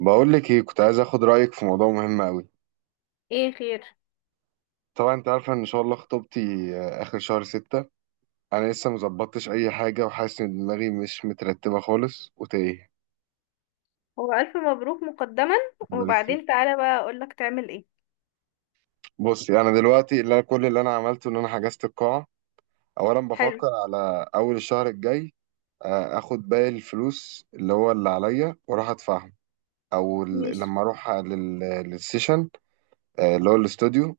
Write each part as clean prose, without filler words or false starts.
بقول لك ايه، كنت عايز اخد رايك في موضوع مهم قوي. ايه خير. طبعا انت عارفه ان شاء الله خطوبتي اخر شهر ستة. انا لسه مظبطتش اي حاجه، وحاسس ان دماغي مش مترتبه خالص وتايه. هو الف مبروك مقدما. خد بالك فيك. وبعدين تعالى بقى اقولك تعمل ايه. بصي، انا دلوقتي كل اللي انا عملته ان انا حجزت القاعه. اولا حلو. بفكر على اول الشهر الجاي، اخد باقي الفلوس اللي هو اللي عليا واروح ادفعهم، ماشي. لما اروح للسيشن، اللي هو الاستوديو،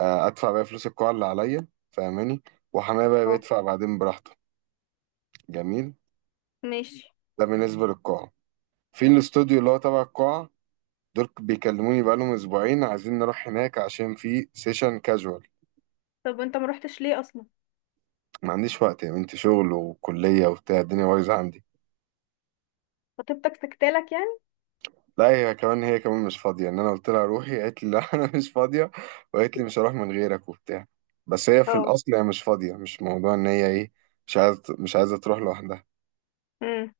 ادفع بقى فلوس القاعه اللي عليا، فاهماني؟ وحماية بقى اه. بيدفع بعدين براحته. جميل. ماشي. ده بالنسبة للقاعة. في الاستوديو اللي هو تبع القاعة، دول بيكلموني بقالهم أسبوعين عايزين نروح هناك عشان في سيشن كاجوال. طب وانت ما روحتش ليه اصلا؟ ما عنديش وقت يا بنتي، شغل وكلية وبتاع، الدنيا بايظة عندي. خطيبتك سكتالك يعني؟ لا، هي كمان مش فاضية، إن أنا قلت لها روحي قالت لي لا أنا مش فاضية، وقالت لي مش هروح من غيرك وبتاع. بس هي في اه. الأصل هي مش فاضية، مش موضوع إن هي إيه، مش عايزة تروح لوحدها. امم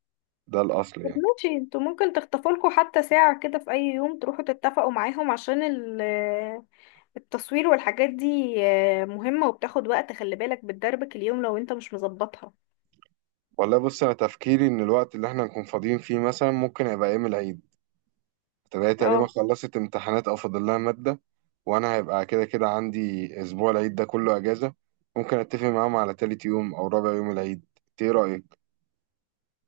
ده الأصل طب يعني. ماشي، انتوا ممكن تخطفوا لكم حتى ساعة كده في اي يوم، تروحوا تتفقوا معاهم عشان التصوير والحاجات دي مهمة وبتاخد وقت. خلي بالك بتدربك اليوم لو انت مش مظبطها. والله بص، أنا تفكيري إن الوقت اللي إحنا نكون فاضيين فيه مثلا ممكن يبقى يوم العيد. فهي تقريبا اه. خلصت امتحانات او فاضل لها ماده، وانا هيبقى كده كده عندي اسبوع العيد ده كله اجازه. ممكن اتفق معاهم على تالت يوم او رابع يوم العيد. انت ايه رايك؟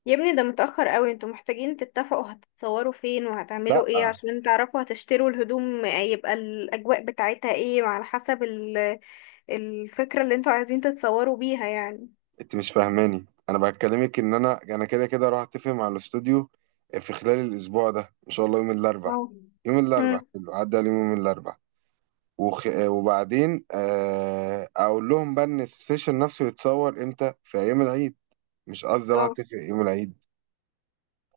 يا ابني ده متأخر قوي، انتوا محتاجين تتفقوا هتتصوروا فين لا، وهتعملوا ايه عشان تعرفوا هتشتروا الهدوم، يبقى الأجواء بتاعتها ايه وعلى حسب الفكرة اللي انتوا عايزين تتصوروا بيها يعني. انت مش فاهماني، انا بكلمك ان انا كده كده راح اتفق مع الاستوديو في خلال الاسبوع ده ان شاء الله يوم الاربع. اه. يوم الاربع مم. حلو، عدى عليهم يوم الاربع، وخ... آه، وبعدين اقول لهم بقى ان السيشن نفسه يتصور امتى في ايام العيد. مش قصدي راح اه. اتفق يوم العيد،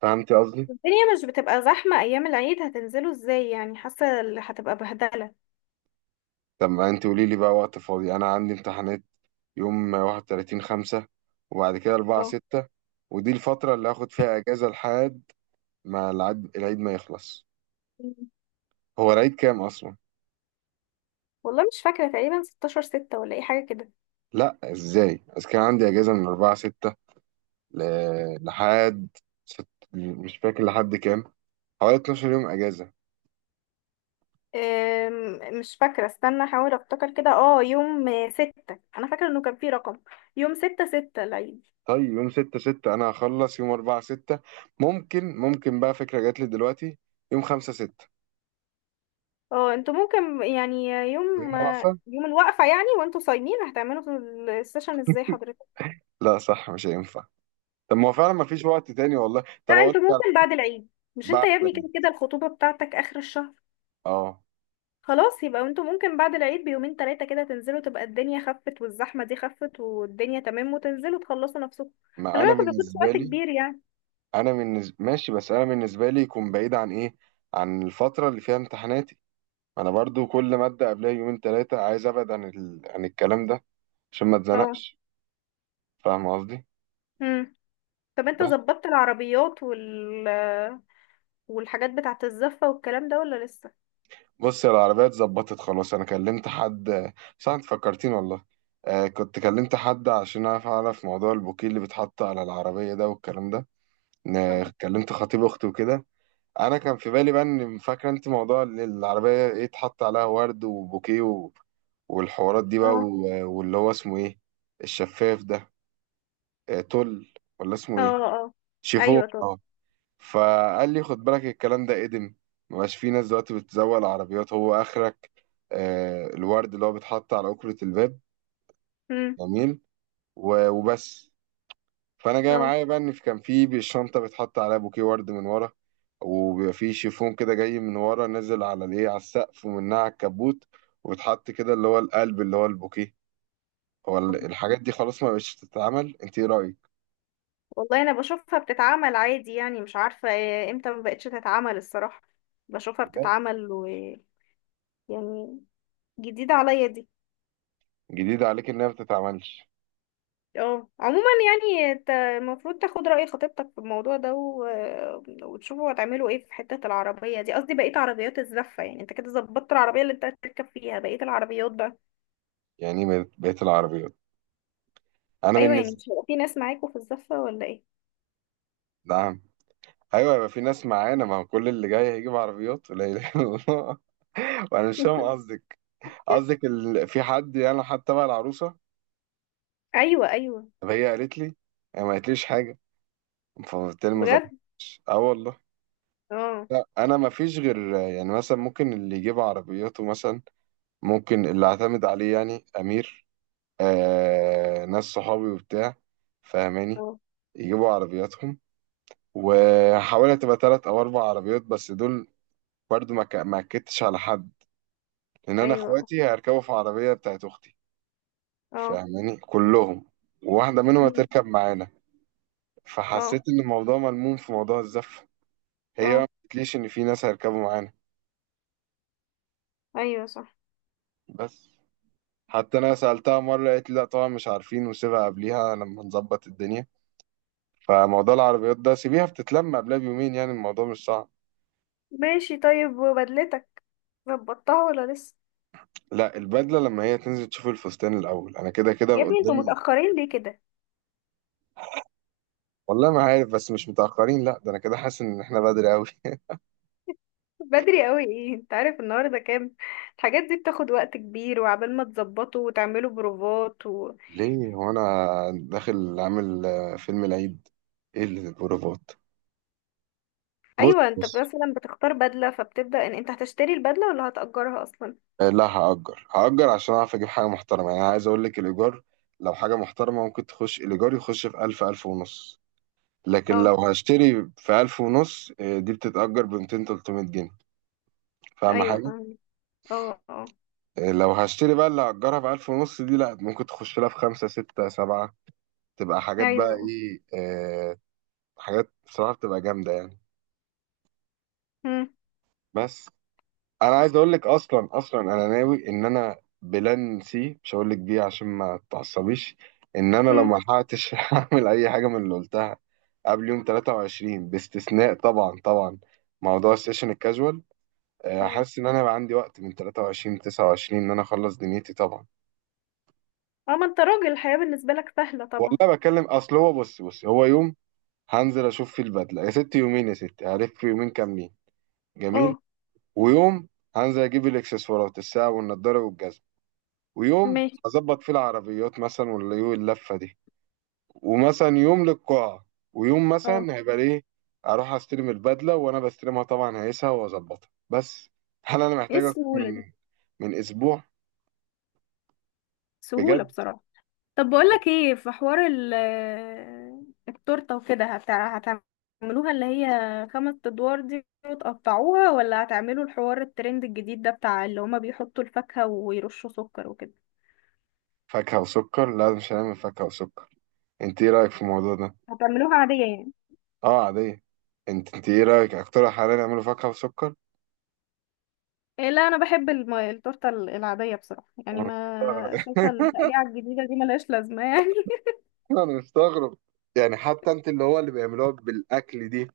فهمتي قصدي؟ الدنيا مش بتبقى زحمة أيام العيد، هتنزلوا ازاي يعني؟ حاسة هتبقى بهدلة. طب ما انت قولي لي بقى وقت فاضي، انا عندي امتحانات يوم 31 5، وبعد كده 4 اه. 6. ودي الفترة اللي هاخد فيها اجازة لحد ما العيد ما يخلص. مم. هو العيد كام اصلا؟ والله مش فاكرة، تقريبا 16 ستة ولا اي حاجة كده. لا ازاي، بس كان عندي اجازة من 4 6 ل... لحد ست... مش فاكر لحد كام، حوالي 12 يوم اجازة. مش فاكرة، استنى احاول افتكر كده. اه، يوم ستة انا فاكرة انه كان في رقم. يوم ستة ستة العيد. طيب يوم 6 6 انا هخلص يوم 4 6. ممكن بقى فكرة جات لي دلوقتي، يوم 5 6، اه، انتوا ممكن يعني يوم يوم واقفة يوم الوقفة يعني وانتوا صايمين، هتعملوا في السيشن ازاي حضرتك؟ لا صح، مش هينفع. طب ما هو فعلا ما فيش وقت تاني والله. لا طب اقول انتوا لك ممكن بعد العيد. مش انت بعد، يا ابني كده كده الخطوبة بتاعتك اخر الشهر. اه، خلاص، يبقى انتوا ممكن بعد العيد بيومين تلاتة كده تنزلوا، تبقى الدنيا خفت والزحمة دي خفت والدنيا تمام، وتنزلوا تخلصوا نفسكم. ما خلي انا بالك ما بياخدش بالنسبه وقت لي، كبير يعني. انا بالنسبه ماشي، بس انا بالنسبه لي يكون بعيد عن ايه، عن الفتره اللي فيها امتحاناتي. انا برضو كل ماده قبلها يومين ثلاثه عايز ابعد عن الكلام ده عشان ما اه. اتزنقش، فاهم قصدي؟ امم طب انت بس. ظبطت العربيات والحاجات بتاعة الزفة والكلام ده ولا لسه؟ بص، يا العربيه اتظبطت خلاص، انا كلمت حد، صح؟ انت فكرتين والله. آه كنت كلمت حد عشان اعرف موضوع البوكيه اللي بيتحط على العربيه ده والكلام ده. اه. كلمت خطيب اختي وكده. انا كان في بالي بقى، ان فاكره انت موضوع ان العربيه ايه اتحط عليها ورد وبوكيه و... والحوارات دي بقى اه. و... واللي هو اسمه ايه، الشفاف ده، آه، تل ولا اسمه اه. ايه، اه. شيفون، ايوه طب. اه. فقال لي خد بالك الكلام ده ادم، مبقاش في ناس دلوقتي بتزوق العربيات، هو اخرك آه الورد اللي هو بيتحط على أكرة الباب. امم جميل. و... وبس. فانا جاي اه معايا بقى ان كان في بالشنطه بيتحط عليها بوكيه ورد من ورا، وبيبقى في شيفون كده جاي من ورا نازل على الايه على السقف ومنها على الكبوت، وبيتحط كده اللي هو القلب اللي هو البوكيه. الحاجات دي خلاص ما بقتش تتعمل، انت ايه رايك؟ والله انا بشوفها بتتعمل عادي يعني، مش عارفة امتى ما بقتش تتعمل الصراحة. بشوفها بجد؟ بتتعمل يعني، جديدة عليا دي. جديد عليك انها ما بتتعملش؟ اه، عموما يعني انت المفروض تاخد رأي خطيبتك في الموضوع ده وتشوفوا هتعملوا ايه في حتة العربية دي. قصدي بقية عربيات الزفة يعني. انت كده ظبطت العربية اللي انت هتركب فيها، بقية العربيات بقى؟ يعني بقت العربيات، انا ايوه يعني بالنسبه. مش هيبقى في ناس معاكوا في الزفة ولا ايه؟ نعم. ايوه يبقى في ناس معانا، ما هو كل اللي جاي هيجيب عربيات لا اله الا الله وانا مش فاهم قصدك. في حد يعني حتى بقى العروسه؟ ايوه، ايوه. طب هي قالت لي، هي ما قالتليش حاجه، فبالتالي ما بجد. ظبطش. اه والله. اه. لا، انا ما فيش غير يعني مثلا ممكن اللي يجيب عربياته مثلا، ممكن اللي اعتمد عليه يعني امير، آه ناس صحابي وبتاع، فاهماني، اه. يجيبوا عربياتهم. وحاولت تبقى تلات او اربع عربيات بس دول، برضو ما اكدتش على حد، لان انا ايوه. اه. اخواتي هيركبوا في عربيه بتاعت اختي، اه. فاهماني، كلهم، وواحده منهم مم. هتركب معانا. فحسيت اه. ان الموضوع ملموم في موضوع الزفه. هي آه. ما قلتليش ان في ناس هيركبوا معانا. ايوه صح. بس، حتى انا سالتها مره قالت لي لا طبعا مش عارفين، وسيبها قبليها لما نظبط الدنيا. فموضوع العربيات ده سيبيها بتتلم قبلها بيومين، يعني الموضوع مش صعب. ماشي، طيب وبدلتك ظبطتها ولا لسه؟ لا، البدله لما هي تنزل تشوف الفستان الاول، انا كده كده يا ابني انتوا قدامي. متأخرين ليه كده؟ والله ما عارف، بس مش متاخرين، لا ده انا كده حاسس ان احنا بدري قوي بدري قوي ايه، انت عارف النهارده كام؟ الحاجات دي بتاخد وقت كبير، وعبال ما تظبطوا وتعملوا بروفات ليه، هو انا داخل عامل فيلم العيد؟ ايه اللي البروفات؟ بص ايوه، انت بص، مثلا بتختار بدله، فبتبدأ ان انت هتشتري البدله ولا هتأجرها اصلا. لا هأجر عشان أعرف أجيب حاجة محترمة. يعني عايز أقول لك، الإيجار لو حاجة محترمة ممكن تخش الإيجار يخش في ألف، ألف ونص. لكن اه. لو هشتري في ألف ونص، دي بتتأجر بمتين تلتمية جنيه. فاهم ايوه حاجة؟ فاهمة. اه. اه. لو هشتري بقى، اللي هأجرها في ألف ونص دي، لأ، ممكن تخش لها في خمسة ستة سبعة. تبقى حاجات بقى ايوه. إيه حاجات بصراحة بتبقى جامدة يعني. هم، بس. أنا عايز أقول لك أصلا، أنا ناوي إن أنا بلان سي، مش هقول لك بيه عشان ما تعصبيش، إن أنا لو هم. ملحقتش هعمل أي حاجة من اللي قلتها قبل يوم 23، باستثناء طبعا موضوع السيشن الكاجوال. اه. حاسس ان انا بقى عندي وقت من 23 ل 29 ان انا اخلص دنيتي طبعا. اه. ما انت راجل الحياه بالنسبه لك سهله طبعا. والله بكلم، اصل هو، بص بص، هو يوم هنزل اشوف فيه البدله يا ستي، يومين يا ستي، هلف يومين كاملين، جميل. اه. ويوم هنزل اجيب الاكسسوارات، الساعه والنضاره والجزمه. ويوم ماشي. هظبط فيه العربيات مثلا، ولا يوم اللفه دي. ومثلا يوم للقاعه. ويوم اه، مثلا هيبقى ليه اروح استلم البدله، وانا بستلمها طبعا هيسها واظبطها بس. هل انا ايه محتاج اكتر السهوله دي. من اسبوع؟ سهوله بجد؟ بصراحه. طب بقولك ايه، في حوار التورته وكده هتعملوها اللي هي خمس ادوار دي وتقطعوها، ولا هتعملوا الحوار الترند الجديد ده بتاع اللي هما بيحطوا الفاكهه ويرشوا سكر وكده؟ فاكهة وسكر؟ لا مش هنعمل فاكهة وسكر. انت ايه رأيك في الموضوع ده؟ هتعملوها عاديه يعني؟ اه عادية. انت ايه رأيك، اقترح علينا نعمله فاكهة وسكر. إيه لا، انا بحب التورته العاديه بصراحه، يعني انا ما شايفه مستغرب التقليعه الجديده دي ملهاش لازمه يعني. انا مستغرب. يعني حتى انت اللي هو اللي بيعملوها بالاكل دي.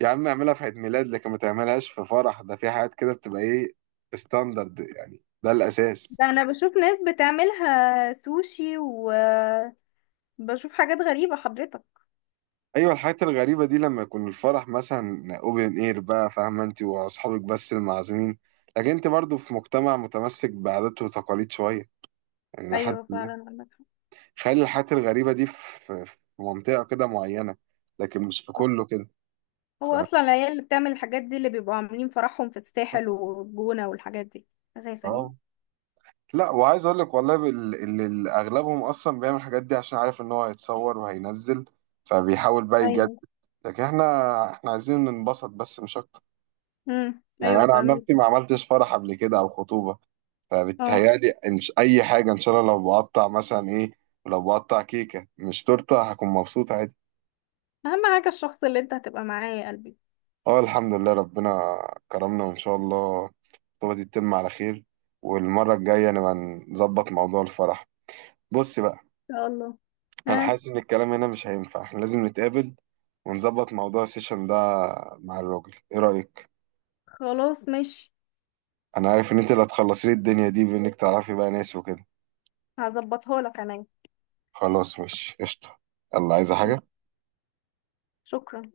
يا عم اعملها في عيد ميلاد لكن ما تعملهاش في فرح، ده في حاجات كده بتبقى ايه ستاندرد يعني، ده الاساس. ده انا بشوف ناس بتعملها سوشي، وبشوف حاجات غريبه حضرتك. ايوه الحاجات الغريبة دي لما يكون الفرح مثلا اوبن اير بقى، فاهمة؟ انت واصحابك بس المعزومين، لكن انت برضو في مجتمع متمسك بعادات وتقاليد شوية، يعني لحد. ايوه فعلا عندك خلي الحاجات الغريبة دي في منطقة كده معينة، لكن مش في حق. كله كده، هو فاهم؟ اصلا العيال اللي بتعمل الحاجات دي اللي بيبقوا عاملين فرحهم في الساحل والجونة والحاجات دي اساسا يعني. اه لا، وعايز اقول لك والله اللي اغلبهم اصلا بيعمل الحاجات دي عشان عارف ان هو هيتصور وهينزل، فبيحاول بقى يجدد. ايوه. لكن احنا عايزين ننبسط بس مش اكتر. يعني ايوه انا عن فاهمين. نفسي ما عملتش فرح قبل كده او خطوبة، اه، فبتهيالي إن اي حاجة ان شاء الله. لو بقطع مثلا ايه، لو بقطع كيكة مش تورتة هكون مبسوط عادي. اهم حاجة الشخص اللي انت هتبقى معاه يا قلبي. اه الحمد لله، ربنا كرمنا، وان شاء الله الخطوبه دي تتم على خير، والمره الجايه نبقى نظبط موضوع الفرح. بص بقى، ان شاء الله. انا ها. حاسس ان الكلام هنا مش هينفع، احنا لازم نتقابل ونظبط موضوع السيشن ده مع الراجل، ايه رايك؟ خلاص ماشي. انا عارف ان انت اللي هتخلصي لي الدنيا دي بانك تعرفي بقى ناس وكده. هظبطها لك كمان. خلاص، مش قشطه. يلا، عايزه حاجه؟ شكرا.